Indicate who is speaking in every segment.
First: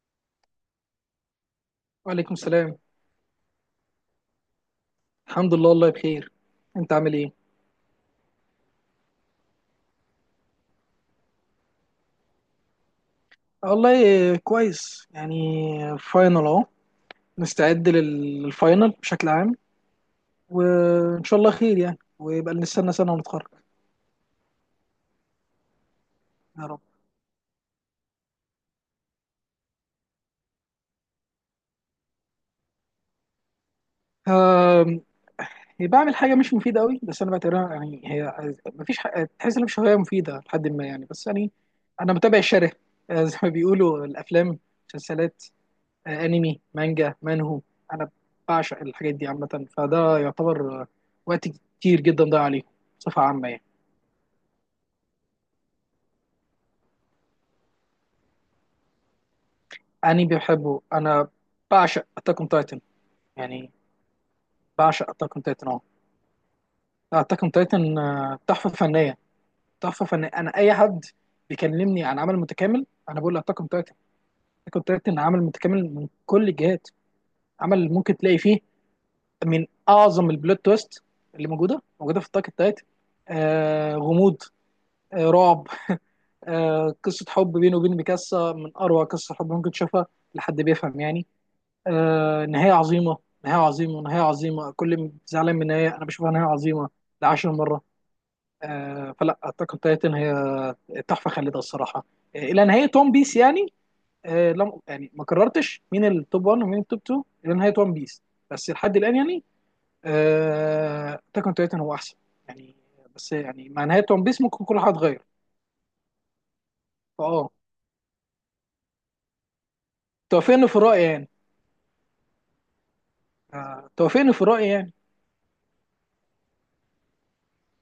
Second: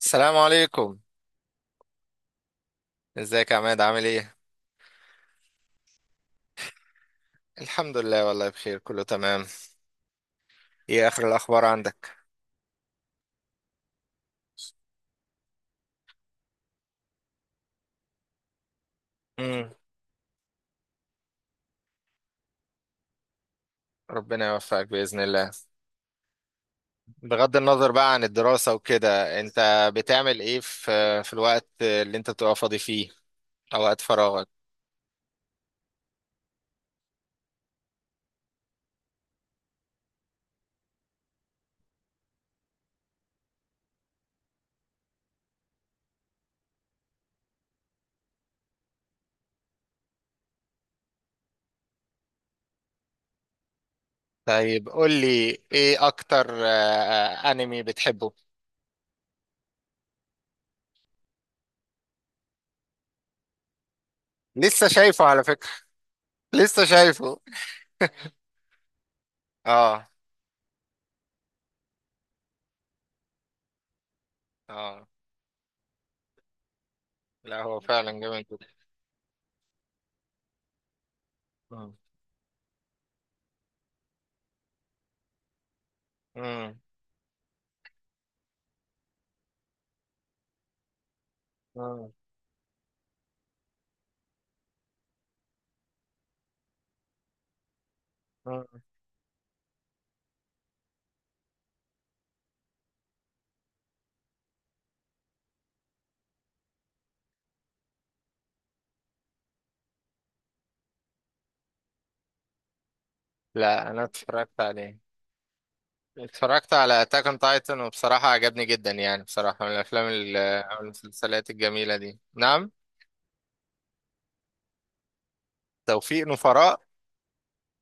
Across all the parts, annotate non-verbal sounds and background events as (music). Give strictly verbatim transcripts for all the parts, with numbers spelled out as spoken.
Speaker 1: السلام عليكم.
Speaker 2: وعليكم السلام.
Speaker 1: ازيك يا عماد؟ عامل ايه؟
Speaker 2: الحمد لله والله بخير. انت عامل ايه؟
Speaker 1: الحمد لله، والله بخير، كله تمام. ايه اخر الاخبار عندك؟
Speaker 2: والله كويس يعني، فاينل اهو. مستعد لل- للفاينل بشكل عام.
Speaker 1: امم.
Speaker 2: وان شاء الله خير يعني، ويبقى نستنى سنه ونتخرج.
Speaker 1: ربنا يوفقك باذن الله.
Speaker 2: يا رب.
Speaker 1: بغض النظر بقى عن الدراسه وكده، انت بتعمل ايه في في الوقت اللي انت بتبقى فاضي فيه، او وقت فراغك؟
Speaker 2: آم، هي بعمل حاجه مش مفيده قوي، بس انا بعتبرها يعني، هي مفيش حاجة، تحس ان مش هوايه مفيده لحد ما يعني، بس يعني انا متابع الشره. آه، زي ما بيقولوا، الافلام، المسلسلات، آه، انمي، مانجا، مانهو. انا بعشق الحاجات دي عامه، فده يعتبر آه، وقت كتير جدا ضايع عليه بصفه عامه يعني.
Speaker 1: طيب قول لي ايه اكتر آه، آه، انمي بتحبه؟
Speaker 2: انمي بحبه انا، بعشق اتاك اون تايتن يعني.
Speaker 1: لسه
Speaker 2: بعشق
Speaker 1: شايفه
Speaker 2: اتاك اون
Speaker 1: على
Speaker 2: تايتن
Speaker 1: فكره.
Speaker 2: اه.
Speaker 1: لسه شايفه.
Speaker 2: اتاك اون تايتن تحفه فنيه. تحفه
Speaker 1: اه
Speaker 2: فنيه، انا اي حد بيكلمني عن عمل متكامل انا بقول له اتاك اون تايتن. اتاك اون
Speaker 1: اه.
Speaker 2: تايتن عمل متكامل من كل الجهات.
Speaker 1: لا، هو
Speaker 2: عمل ممكن
Speaker 1: فعلا
Speaker 2: تلاقي
Speaker 1: جامد
Speaker 2: فيه
Speaker 1: جدا.
Speaker 2: من اعظم البلوت تويست اللي موجوده
Speaker 1: مم.
Speaker 2: موجوده في اتاك اون تايتن. آه غموض، آه رعب،
Speaker 1: مم.
Speaker 2: آه، قصة حب بينه وبين ميكاسا من أروع قصة حب ممكن تشوفها لحد بيفهم يعني.
Speaker 1: مم.
Speaker 2: آه، نهاية عظيمة، نهاية عظيمة، نهاية عظيمة. كل م- زعلان من النهاية أنا بشوفها نهاية عظيمة لعشر مرة.
Speaker 1: مم.
Speaker 2: آه، فلا أتاك أون تايتن هي تحفة خالدة الصراحة. آه، إلى نهاية ون بيس يعني. آه، لم يعني ما قررتش مين التوب واحد ومين التوب تو إلى نهاية ون بيس. بس لحد الآن يعني، أتاك أون تايتن هو أحسن يعني. بس يعني مع
Speaker 1: لا، انا
Speaker 2: نهاية ون بيس
Speaker 1: اتفرجت
Speaker 2: ممكن كل حاجة
Speaker 1: عليه.
Speaker 2: تتغير.
Speaker 1: اتفرجت على اتاك اون
Speaker 2: فأه،
Speaker 1: تايتن وبصراحة عجبني جدا، يعني بصراحة من الافلام ال-
Speaker 2: توافقني في
Speaker 1: او
Speaker 2: الرأي يعني؟
Speaker 1: المسلسلات الجميلة دي. نعم.
Speaker 2: آه، توافقني في الرأي يعني؟
Speaker 1: توفيق نفراء.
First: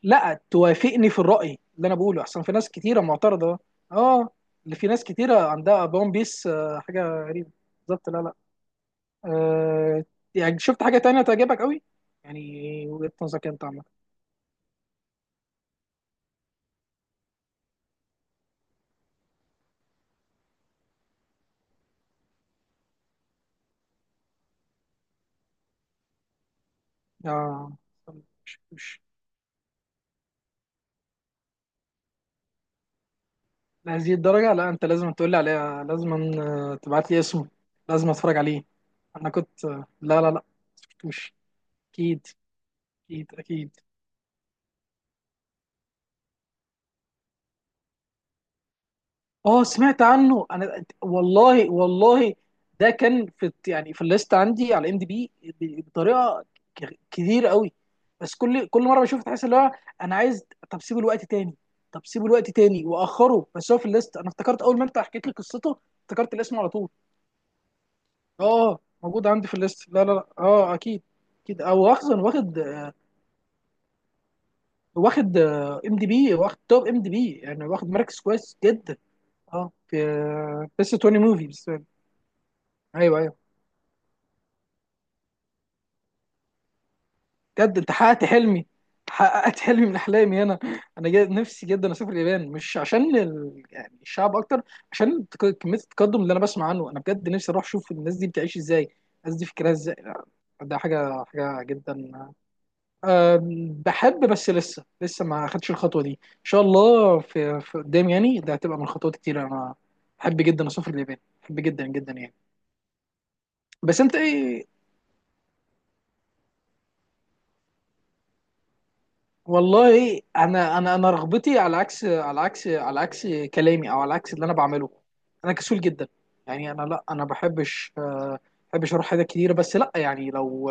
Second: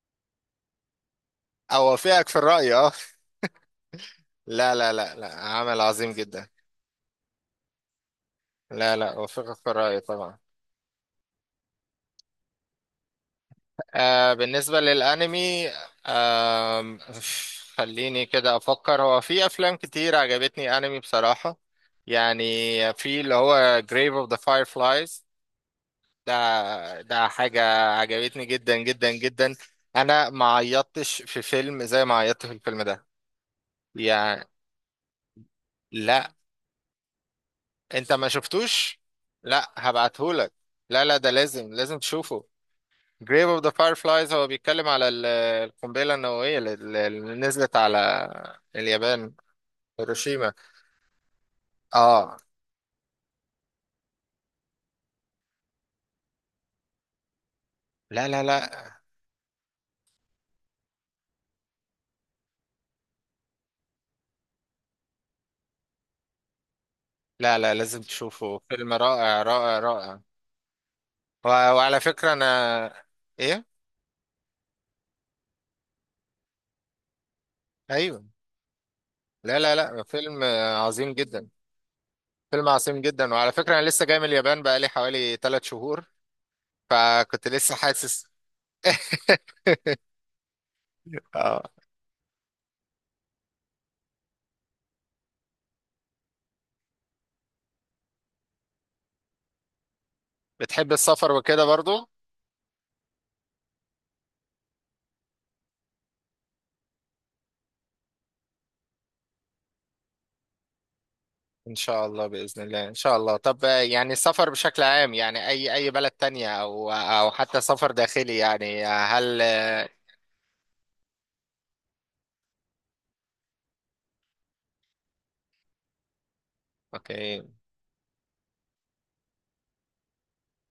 Speaker 2: لا، توافقني في الرأي، اللي انا بقوله
Speaker 1: اوافقك في
Speaker 2: احسن، في ناس
Speaker 1: الرأي، اه.
Speaker 2: كتيرة معترضة. اه.
Speaker 1: لا
Speaker 2: اللي في
Speaker 1: لا
Speaker 2: ناس
Speaker 1: لا لا،
Speaker 2: كتيرة
Speaker 1: عمل
Speaker 2: عندها بون
Speaker 1: عظيم
Speaker 2: بيس
Speaker 1: جدا.
Speaker 2: آه، حاجة غريبة. بالظبط، لا لا.
Speaker 1: لا لا، اوافقك في الرأي
Speaker 2: آه
Speaker 1: طبعا.
Speaker 2: يعني شفت حاجة تانية تعجبك قوي يعني؟ وجهة نظرك انت عامة؟
Speaker 1: آه بالنسبة للانمي، آه خليني كده افكر. هو في افلام كتير عجبتني، انمي بصراحة يعني، في اللي هو Grave of the Fireflies. ده ده حاجة
Speaker 2: اه،
Speaker 1: عجبتني
Speaker 2: مش
Speaker 1: جدا
Speaker 2: مش
Speaker 1: جدا جدا. انا ما عيطتش في فيلم زي ما عيطت في الفيلم ده،
Speaker 2: لهذه
Speaker 1: يعني.
Speaker 2: الدرجة. لا، انت لازم تقول لي عليها،
Speaker 1: لا،
Speaker 2: لازم آه، تبعت لي اسمه. لازم
Speaker 1: انت ما
Speaker 2: اتفرج عليه.
Speaker 1: شفتوش.
Speaker 2: انا كنت
Speaker 1: لا
Speaker 2: آه، لا لا لا.
Speaker 1: هبعتهولك. لا لا، ده
Speaker 2: مش.
Speaker 1: لازم لازم
Speaker 2: اكيد
Speaker 1: تشوفه.
Speaker 2: اكيد
Speaker 1: Grave of the
Speaker 2: اكيد.
Speaker 1: Fireflies هو بيتكلم على ال- القنبلة النووية اللي اللي نزلت على اليابان،
Speaker 2: اه سمعت عنه
Speaker 1: هيروشيما.
Speaker 2: انا، والله والله.
Speaker 1: اه.
Speaker 2: ده كان في يعني في الليست عندي على ام دي بي بطريقه ك- كتير قوي.
Speaker 1: لا
Speaker 2: بس
Speaker 1: لا
Speaker 2: كل كل
Speaker 1: لا
Speaker 2: مره بشوف، تحس اللي هو انا عايز. طب سيبه الوقت تاني طب سيبه الوقت تاني واخره، بس هو في الليست. انا افتكرت اول ما انت حكيت لي قصته افتكرت الاسم على طول.
Speaker 1: لا لا، لازم تشوفه،
Speaker 2: اه
Speaker 1: فيلم
Speaker 2: موجود
Speaker 1: رائع
Speaker 2: عندي في
Speaker 1: رائع
Speaker 2: الليست. لا لا
Speaker 1: رائع.
Speaker 2: لا، اه اكيد.
Speaker 1: و-
Speaker 2: اكيد او
Speaker 1: وعلى
Speaker 2: اصلا
Speaker 1: فكرة
Speaker 2: واخد،
Speaker 1: انا ايه.
Speaker 2: واخد ام دي بي، واخد توب ام دي بي يعني، واخد مركز
Speaker 1: ايوه.
Speaker 2: كويس جدا.
Speaker 1: لا
Speaker 2: اه
Speaker 1: لا
Speaker 2: في
Speaker 1: لا، فيلم
Speaker 2: بس
Speaker 1: عظيم
Speaker 2: عشرين موفي
Speaker 1: جدا،
Speaker 2: بس. ايوه،
Speaker 1: فيلم عظيم جدا.
Speaker 2: ايوه.
Speaker 1: وعلى فكرة أنا لسه جاي من اليابان، بقالي حوالي ثلاث شهور، فكنت لسه
Speaker 2: بجد انت حققت
Speaker 1: حاسس.
Speaker 2: حلمي
Speaker 1: (laughs)
Speaker 2: حققت حلمي من احلامي انا. انا جد
Speaker 1: اه.
Speaker 2: نفسي جدا اسافر اليابان، مش عشان ال... يعني الشعب اكتر، عشان التك- كميه التقدم اللي انا بسمع عنه. انا بجد نفسي اروح اشوف الناس دي بتعيش ازاي، الناس دي فكرها ازاي. لا، ده
Speaker 1: بتحب
Speaker 2: حاجه
Speaker 1: السفر
Speaker 2: حاجه
Speaker 1: وكده برضو؟
Speaker 2: جدا. أم، بحب، بس لسه لسه ما خدتش الخطوه دي. ان شاء الله في, في قدام يعني، ده هتبقى من خطوات كتير. انا بحب جدا اسافر اليابان، بحب
Speaker 1: إن
Speaker 2: جدا
Speaker 1: شاء
Speaker 2: جدا
Speaker 1: الله،
Speaker 2: يعني.
Speaker 1: بإذن الله، إن شاء الله. طب
Speaker 2: بس
Speaker 1: يعني
Speaker 2: انت
Speaker 1: السفر
Speaker 2: ايه؟
Speaker 1: بشكل عام، يعني أي أي بلد تانية أو أو حتى سفر داخلي، يعني هل.
Speaker 2: والله انا، انا انا رغبتي على عكس على عكس على عكس كلامي او على عكس اللي انا بعمله. انا كسول جدا يعني. انا، لا، انا
Speaker 1: أوكي.
Speaker 2: بحبش آه، بحبش اروح حاجات كتيره، بس لا يعني، لو،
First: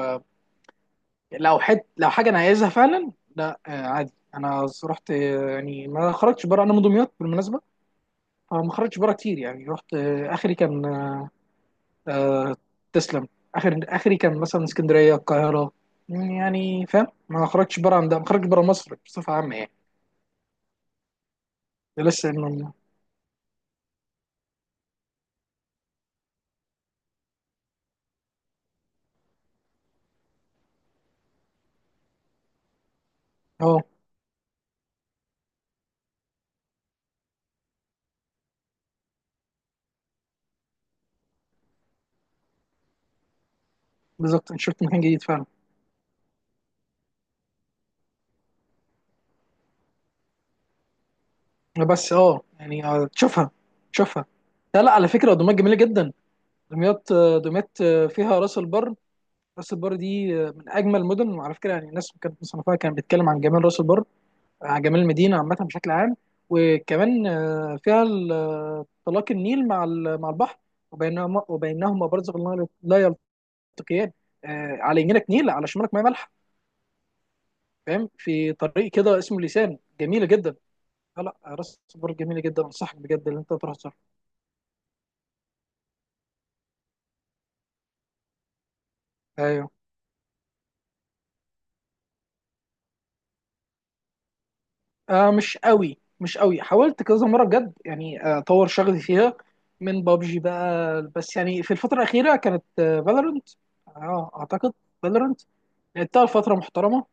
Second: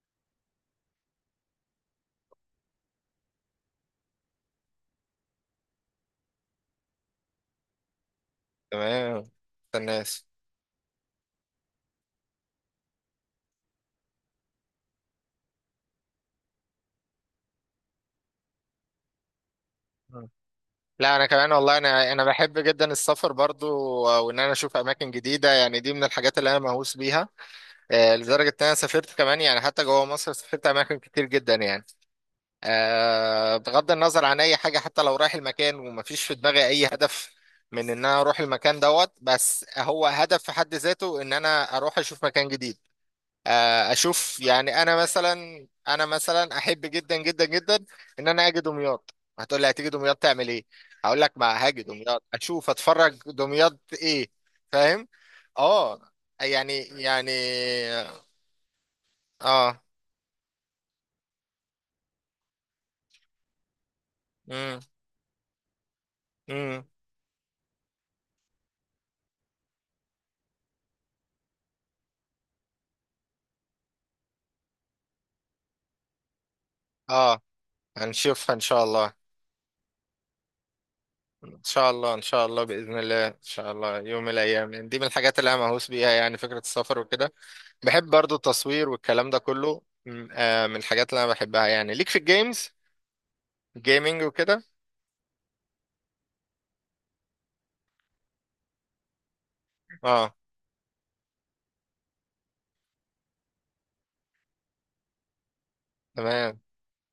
Speaker 2: لو حد لو حاجه انا عايزها فعلا، لا آه، عادي انا رحت. آه، يعني ما خرجتش بره، انا من دمياط بالمناسبه، فما خرجتش بره
Speaker 1: تمام.
Speaker 2: كتير يعني. رحت
Speaker 1: الناس.
Speaker 2: آه، اخري كان، آه، تسلم. اخر اخري كان مثلا اسكندريه، القاهره يعني. فاهم، ما خرجتش بره عن ده، ما خرجتش بره مصر بصفه عامه يعني.
Speaker 1: لا، انا كمان والله،
Speaker 2: ده
Speaker 1: انا انا
Speaker 2: لسه.
Speaker 1: بحب جدا السفر برضو، وان انا اشوف اماكن جديده، يعني دي من الحاجات اللي انا مهووس بيها. آه، لدرجة إن أنا سافرت كمان، يعني حتى جوه مصر سافرت أماكن كتير جدا يعني. آه،
Speaker 2: اه،
Speaker 1: بغض النظر عن أي حاجة، حتى لو رايح المكان ومفيش في دماغي أي هدف من إن أنا أروح المكان دوت، بس هو هدف في حد ذاته إن أنا أروح أشوف مكان جديد. آه، أشوف
Speaker 2: بالظبط، انت
Speaker 1: يعني
Speaker 2: شفت
Speaker 1: أنا
Speaker 2: مكان جديد فعلا.
Speaker 1: مثلا أنا مثلا أحب جدا جدا جدا إن أنا أجي دمياط. هتقول لي هتيجي دمياط تعمل إيه؟ هقول لك ما هاجي
Speaker 2: بس
Speaker 1: دمياط
Speaker 2: اه
Speaker 1: أشوف
Speaker 2: يعني آه،
Speaker 1: أتفرج
Speaker 2: تشوفها،
Speaker 1: دمياط
Speaker 2: تشوفها.
Speaker 1: إيه.
Speaker 2: لا لا،
Speaker 1: فاهم؟
Speaker 2: على فكره دمياط جميله
Speaker 1: آه.
Speaker 2: جدا.
Speaker 1: يعني
Speaker 2: دمياط
Speaker 1: يعني.
Speaker 2: آه، دمياط آه، فيها راس البر. راس
Speaker 1: اه.
Speaker 2: البر دي آه، من اجمل المدن. وعلى فكره يعني، الناس كانت مصنفاها، كانت بتتكلم عن جمال راس البر،
Speaker 1: امم.
Speaker 2: عن جمال المدينه عامه بشكل عام.
Speaker 1: امم.
Speaker 2: وكمان آه، فيها ال- آه، طلاق النيل مع ال- مع البحر، وبينهما وبينهما برزخ لا لا يلتقيان. آه، على يمينك نيل، على شمالك ميه مالحه،
Speaker 1: اه.
Speaker 2: فاهم.
Speaker 1: هنشوفها
Speaker 2: في
Speaker 1: ان شاء
Speaker 2: طريق
Speaker 1: الله.
Speaker 2: كده اسمه لسان، جميله جدا. لا لا،
Speaker 1: ان
Speaker 2: راس
Speaker 1: شاء
Speaker 2: البر
Speaker 1: الله، ان
Speaker 2: جميله
Speaker 1: شاء الله
Speaker 2: جدا، انصحك
Speaker 1: باذن الله
Speaker 2: بجد
Speaker 1: ان
Speaker 2: ان انت
Speaker 1: شاء
Speaker 2: تروح تزورها.
Speaker 1: الله، يوم من الايام، يعني دي من الحاجات اللي انا مهووس بيها، يعني فكره السفر وكده. بحب برضو التصوير والكلام ده
Speaker 2: ايوه.
Speaker 1: كله، م- آه من الحاجات اللي انا بحبها، يعني ليك في الجيمز، جيمنج وكده.
Speaker 2: آه مش قوي، مش قوي. حاولت كذا مره بجد يعني آه، اطور شغلي فيها، من
Speaker 1: اه.
Speaker 2: بابجي بقى. بس يعني في الفتره الاخيره كانت فالورنت. اه اعتقد، فالورنت لعبتها لفتره
Speaker 1: تمام.
Speaker 2: محترمه.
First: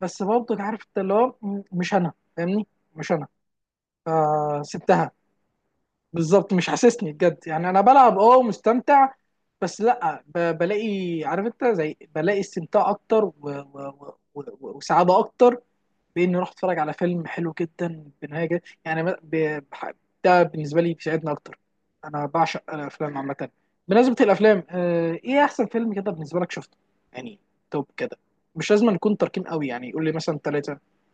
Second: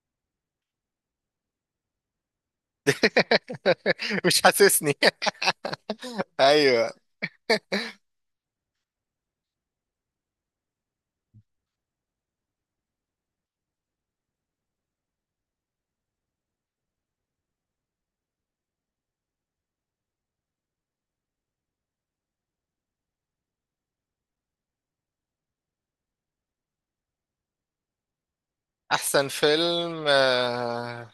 Speaker 2: بس برضه عارف انت اللي هو م- مش انا، فاهمني؟ مش انا،
Speaker 1: (laughs) مش حاسسني. (laughs)
Speaker 2: فسبتها. بالظبط، مش
Speaker 1: ايوه.
Speaker 2: حاسسني بجد يعني. انا بلعب اه ومستمتع، بس لا ب- بلاقي، عارف انت، زي بلاقي استمتاع اكتر و... و... و... و- وسعاده اكتر، باني اروح اتفرج على فيلم حلو جدا بنهايه جد- يعني ما- ب- بح- ده بالنسبه لي بيساعدني اكتر. انا بعشق الافلام عامه. بمناسبه الافلام آه، ايه احسن فيلم كده بالنسبه لك شفته يعني؟ توب كده، مش لازم نكون
Speaker 1: احسن
Speaker 2: تركين قوي يعني، قول
Speaker 1: فيلم؟
Speaker 2: لي مثلا ثلاثه.
Speaker 1: آه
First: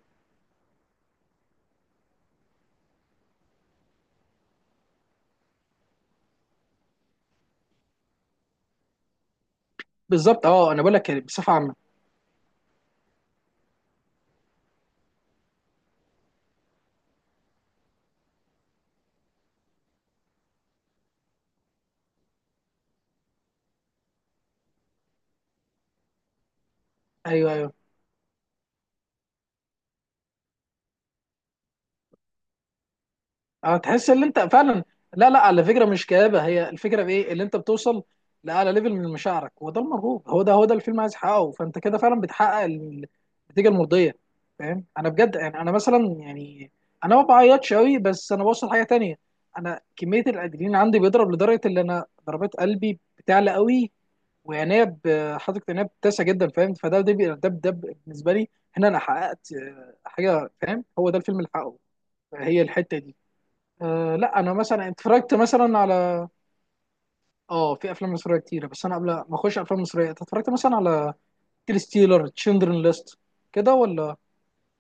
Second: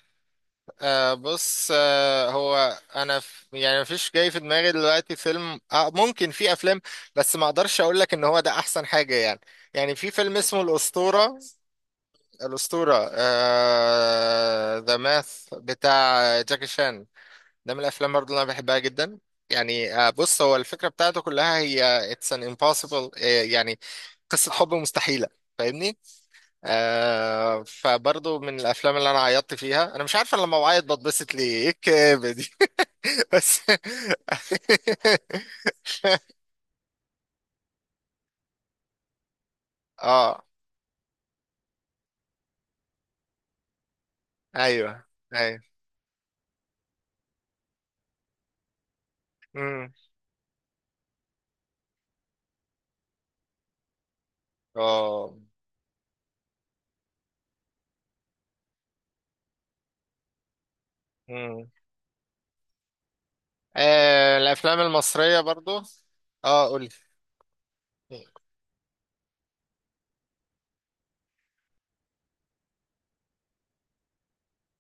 Speaker 1: آه بص، آه هو انا ف... يعني مفيش جاي في دماغي دلوقتي فيلم، آه ممكن في افلام، بس ما اقدرش اقول لك ان هو ده احسن حاجة يعني. يعني في فيلم
Speaker 2: بالظبط،
Speaker 1: اسمه
Speaker 2: اه، انا بقول لك يعني
Speaker 1: الاسطورة،
Speaker 2: بصفه عامه.
Speaker 1: الاسطورة. آه ذا ماث بتاع جاكي شان، ده من الافلام برضه اللي انا بحبها جدا. يعني آه بص، هو الفكرة بتاعته كلها هي اتس ان امبوسيبل، يعني قصة حب مستحيلة، فاهمني؟
Speaker 2: ايوه،
Speaker 1: آه
Speaker 2: ايوه.
Speaker 1: فبرضه من الافلام اللي انا عيطت فيها. انا مش عارف انا لما بعيط بتبسط ليه، ايه الكآبة دي. (laughs) بس.
Speaker 2: اه، تحس ان انت فعلا. لا لا، على
Speaker 1: (laughs)
Speaker 2: فكره مش كآبه، هي الفكره في ايه اللي انت بتوصل لاعلى ليفل من مشاعرك. هو ده المرغوب، هو
Speaker 1: اه.
Speaker 2: ده هو ده الفيلم عايز يحققه، فانت كده فعلا بتحقق ال- النتيجه المرضيه، فاهم؟
Speaker 1: ايوه،
Speaker 2: انا بجد
Speaker 1: ايوه.
Speaker 2: يعني، انا مثلا يعني، انا ما بعيطش قوي بس انا بوصل حاجه تانية. انا
Speaker 1: امم.
Speaker 2: كميه الادرينالين عندي بيضرب لدرجه ان انا ضربات قلبي بتعلى قوي، وعينيا
Speaker 1: اه.
Speaker 2: ب- حاطط عينيا بتسع جدا، فاهم؟ فده ده بي- ده ده بالنسبه لي. هنا انا حققت آه، حاجه، فاهم؟ هو ده الفيلم اللي
Speaker 1: امم.
Speaker 2: حققه، هي الحته دي. أه
Speaker 1: آه
Speaker 2: لا، انا
Speaker 1: الافلام
Speaker 2: مثلا اتفرجت
Speaker 1: المصرية
Speaker 2: مثلا
Speaker 1: برضه.
Speaker 2: على،
Speaker 1: اه قولي.
Speaker 2: اه، في افلام مصريه كتيره، بس انا قبل ما اخش افلام مصريه، أنت اتفرجت مثلا على انترستيلر، تشندرن ليست، كده ولا؟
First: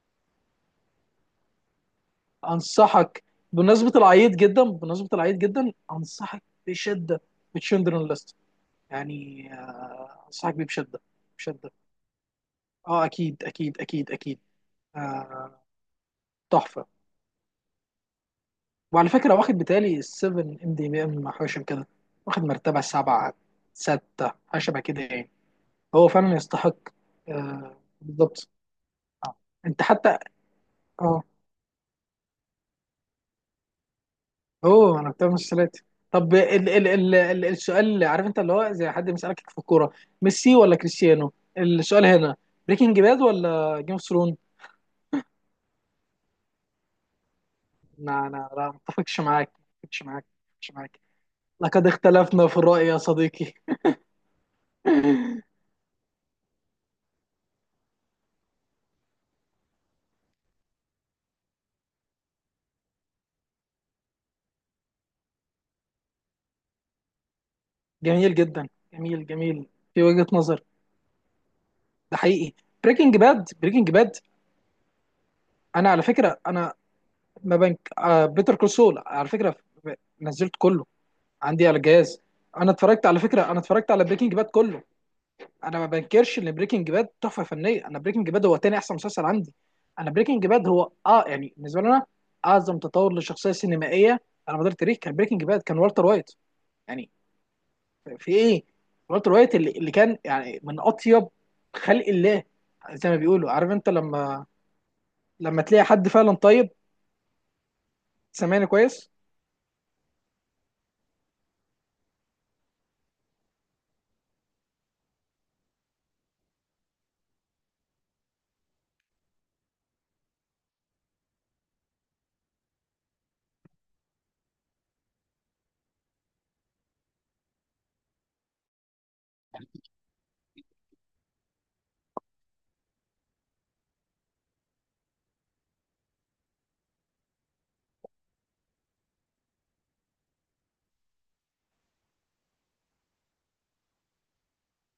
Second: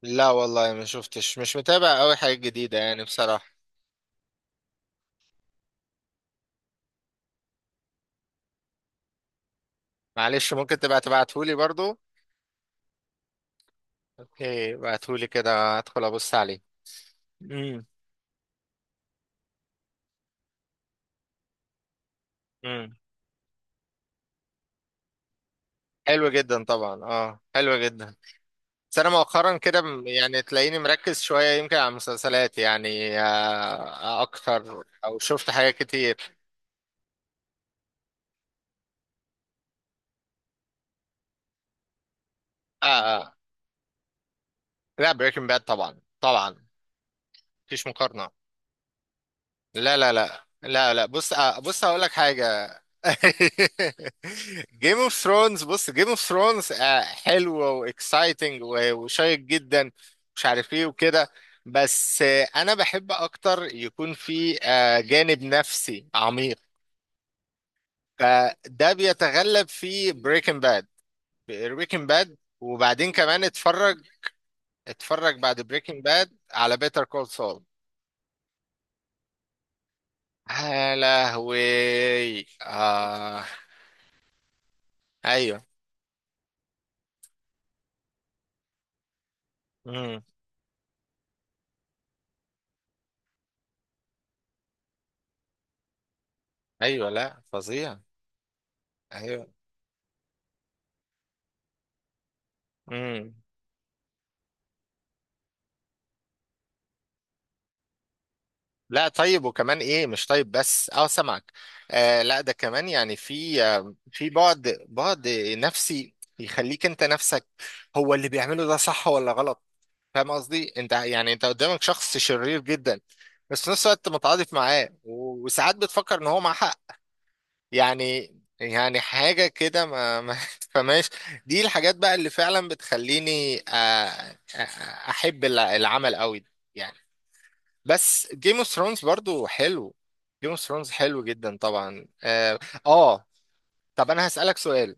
Speaker 1: لا والله ما شفتش، مش متابع قوي حاجة جديدة يعني
Speaker 2: انصحك،
Speaker 1: بصراحة.
Speaker 2: بمناسبه العيط جدا بمناسبه العيط جدا انصحك بشده بتشندرن ليست. يعني آه
Speaker 1: معلش
Speaker 2: انصحك بيه
Speaker 1: ممكن
Speaker 2: بشده،
Speaker 1: تبقى تبعتهولي
Speaker 2: بشده.
Speaker 1: برضو.
Speaker 2: اه، اكيد اكيد اكيد اكيد.
Speaker 1: اوكي، بعتهولي
Speaker 2: آه
Speaker 1: كده هدخل ابص عليه.
Speaker 2: تحفه.
Speaker 1: امم.
Speaker 2: وعلى فكره واخد بتالي سبعة ام دي بي ام، حاجه شبه كده، واخد مرتبه
Speaker 1: امم.
Speaker 2: سبعه، سته، حاجه شبه كده يعني. هو
Speaker 1: حلو
Speaker 2: فعلا
Speaker 1: جدا
Speaker 2: يستحق.
Speaker 1: طبعا، اه حلو
Speaker 2: آه
Speaker 1: جدا.
Speaker 2: بالضبط.
Speaker 1: بس انا مؤخرا كده
Speaker 2: انت
Speaker 1: م-
Speaker 2: حتى،
Speaker 1: يعني تلاقيني مركز
Speaker 2: اه،
Speaker 1: شوية يمكن على المسلسلات، يعني آه، آه، اكتر،
Speaker 2: هو انا
Speaker 1: او
Speaker 2: بتاع
Speaker 1: شفت حاجات
Speaker 2: مسلسلات.
Speaker 1: كتير.
Speaker 2: طب ال ال ال ال السؤال، اللي عارف انت، اللي هو زي حد بيسألك في الكورة، ميسي ولا كريستيانو؟ السؤال هنا،
Speaker 1: آه
Speaker 2: بريكنج باد
Speaker 1: آه.
Speaker 2: ولا جيم اوف ثرون؟
Speaker 1: لا، بريكنج باد طبعا طبعا، مفيش
Speaker 2: لا،
Speaker 1: مقارنة.
Speaker 2: انا، لا، ما اتفقش معاك، ما
Speaker 1: لا
Speaker 2: اتفقش
Speaker 1: لا
Speaker 2: معاك،
Speaker 1: لا
Speaker 2: ما اتفقش
Speaker 1: لا
Speaker 2: معاك.
Speaker 1: لا، بص، آه بص
Speaker 2: لقد
Speaker 1: هقول لك
Speaker 2: اختلفنا في
Speaker 1: حاجة.
Speaker 2: الرأي يا صديقي.
Speaker 1: (laughs) جيم اوف
Speaker 2: (laughs)
Speaker 1: ثرونز، بص جيم اوف ثرونز حلو واكسايتنج وشيق جدا، مش عارف ايه وكده، بس آه، انا بحب اكتر يكون في آه، جانب نفسي عميق،
Speaker 2: جميل جدا،
Speaker 1: فده
Speaker 2: جميل
Speaker 1: بيتغلب
Speaker 2: جميل. في
Speaker 1: في
Speaker 2: وجهة
Speaker 1: بريكنج
Speaker 2: نظر،
Speaker 1: باد. بريكنج
Speaker 2: ده
Speaker 1: باد،
Speaker 2: حقيقي.
Speaker 1: وبعدين
Speaker 2: بريكنج
Speaker 1: كمان
Speaker 2: باد، بريكنج
Speaker 1: اتفرج
Speaker 2: باد.
Speaker 1: اتفرج بعد
Speaker 2: انا على
Speaker 1: بريكنج باد
Speaker 2: فكرة انا
Speaker 1: على بيتر كول
Speaker 2: ما
Speaker 1: سول.
Speaker 2: بنك آه بيتر كول سول على فكره ف- نزلت كله
Speaker 1: يا
Speaker 2: عندي على
Speaker 1: لهوي.
Speaker 2: الجهاز. انا اتفرجت، على فكره،
Speaker 1: آه.
Speaker 2: انا اتفرجت على بريكنج باد كله.
Speaker 1: ايوه.
Speaker 2: انا ما بنكرش ان بريكنج باد تحفه فنيه. انا بريكنج باد هو تاني احسن مسلسل عندي. انا
Speaker 1: امم.
Speaker 2: بريكنج باد هو، اه يعني، بالنسبه لنا اعظم تطور لشخصيه سينمائيه على مدار التاريخ كان بريكنج باد، كان والتر وايت
Speaker 1: ايوه،
Speaker 2: يعني.
Speaker 1: لا فظيع.
Speaker 2: في ايه، والتر
Speaker 1: ايوه.
Speaker 2: وايت اللي, اللي كان يعني من اطيب خلق الله. زي ما
Speaker 1: امم.
Speaker 2: بيقولوا، عارف انت لما، لما تلاقي حد فعلا طيب. سامعني
Speaker 1: لا
Speaker 2: كويس؟
Speaker 1: طيب، وكمان ايه؟ مش طيب بس، اه سمعك. آه لا، ده كمان يعني في آه في بعد بعد نفسي يخليك انت نفسك هو اللي بيعمله ده صح ولا غلط. فاهم قصدي انت؟ يعني انت قدامك شخص شرير جدا، بس في نفس الوقت متعاطف معاه و- وساعات بتفكر ان هو معاه حق، يعني يعني حاجة كده ما ما (laughs) تفهمهاش. دي الحاجات بقى اللي فعلا بتخليني آه، آه، آه، احب الع- العمل قوي يعني. بس جيم اوف ثرونز برضو حلو، جيم اوف ثرونز حلو جدا طبعا، اه. آه، طب انا هسألك سؤال.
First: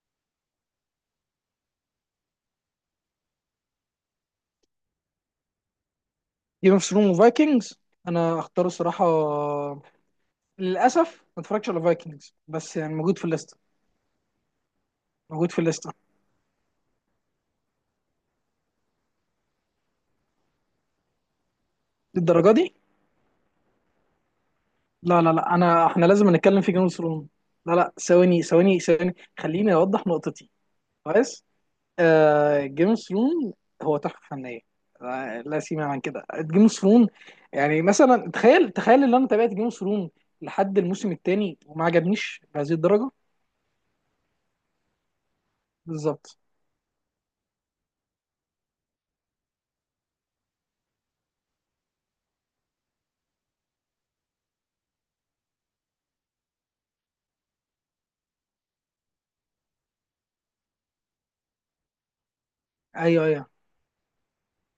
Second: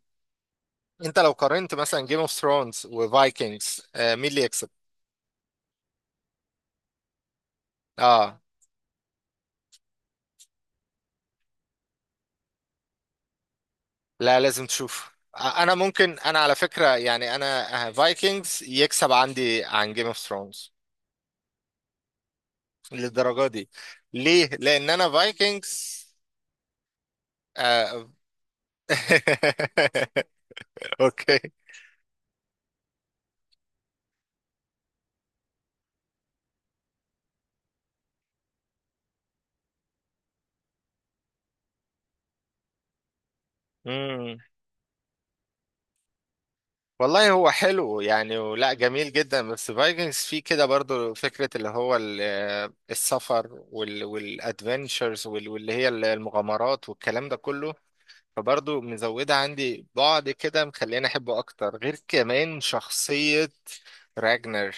Speaker 1: انت لو قارنت مثلا جيم اوف ثرونز وفايكنجز، مين اللي يكسب؟
Speaker 2: جيم اوف ثرونز وفايكنجز، انا
Speaker 1: اه.
Speaker 2: اختار الصراحه، للاسف ما اتفرجتش على فايكنجز، بس يعني موجود في الليسته.
Speaker 1: لا لازم تشوف،
Speaker 2: موجود في
Speaker 1: ع- انا
Speaker 2: الليسته.
Speaker 1: ممكن انا على فكرة يعني انا فايكنجز يكسب عندي عن جيم اوف ثرونز.
Speaker 2: للدرجه دي.
Speaker 1: للدرجة دي؟ ليه؟ لان انا
Speaker 2: لا لا لا، انا
Speaker 1: فايكنجز
Speaker 2: احنا لازم نتكلم في جيم اوف ثرونز. لا لا،
Speaker 1: آه...
Speaker 2: ثواني ثواني ثواني، خليني اوضح
Speaker 1: (laughs)
Speaker 2: نقطتي. كويس.
Speaker 1: اوكي.
Speaker 2: آه جيم اوف ثرونز هو تحفه فنيه. آه، لا سيما عن كده جيم اوف ثرونز يعني. مثلا، تخيل تخيل ان انا تابعت جيم اوف ثرونز لحد الموسم الثاني وما عجبنيش بهذه الدرجه.
Speaker 1: مم.
Speaker 2: بالظبط.
Speaker 1: والله هو حلو يعني ولا جميل جدا، بس فايكنجز فيه كده برضو فكرة اللي هو ال- آه، السفر وال... والادفنتشرز وال... واللي هي المغامرات والكلام ده كله، فبرضه مزودة عندي بعد كده، مخليني أحبه أكتر، غير كمان
Speaker 2: ايوه،
Speaker 1: شخصية
Speaker 2: ايوه.
Speaker 1: راجنر.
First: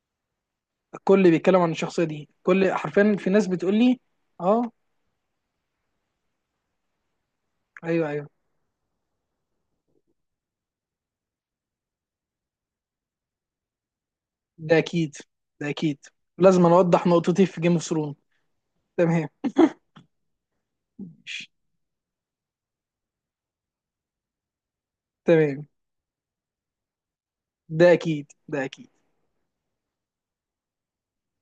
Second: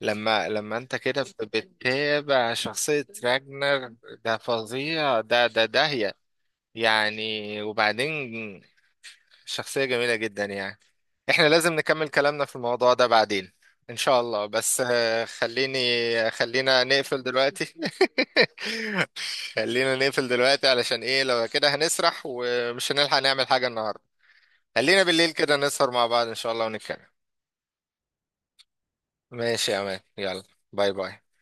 Speaker 1: لما لما أنت كده
Speaker 2: كل بيتكلم عن الشخصيه دي،
Speaker 1: بتتابع
Speaker 2: كل
Speaker 1: شخصية
Speaker 2: حرفيا في ناس بتقول
Speaker 1: راجنر،
Speaker 2: لي،
Speaker 1: ده
Speaker 2: اه.
Speaker 1: فظيع، ده ده داهية يعني.
Speaker 2: ايوه، ايوه.
Speaker 1: وبعدين شخصية جميلة جدا يعني. احنا لازم نكمل كلامنا في الموضوع ده بعدين ان شاء الله،
Speaker 2: ده
Speaker 1: بس
Speaker 2: اكيد،
Speaker 1: آه،
Speaker 2: ده اكيد.
Speaker 1: خليني
Speaker 2: لازم أنا
Speaker 1: خلينا
Speaker 2: اوضح
Speaker 1: نقفل
Speaker 2: نقطتي في جيم
Speaker 1: دلوقتي.
Speaker 2: اوف
Speaker 1: (laughs)
Speaker 2: ثرون. تمام.
Speaker 1: خلينا نقفل دلوقتي علشان ايه؟
Speaker 2: ماشي.
Speaker 1: لو كده هنسرح ومش هنلحق نعمل حاجة النهاردة. خلينا بالليل كده
Speaker 2: تمام.
Speaker 1: نسهر مع بعض ان شاء الله ونتكلم.
Speaker 2: ده اكيد، ده اكيد.
Speaker 1: ماشي يا مان، يلا. باي باي.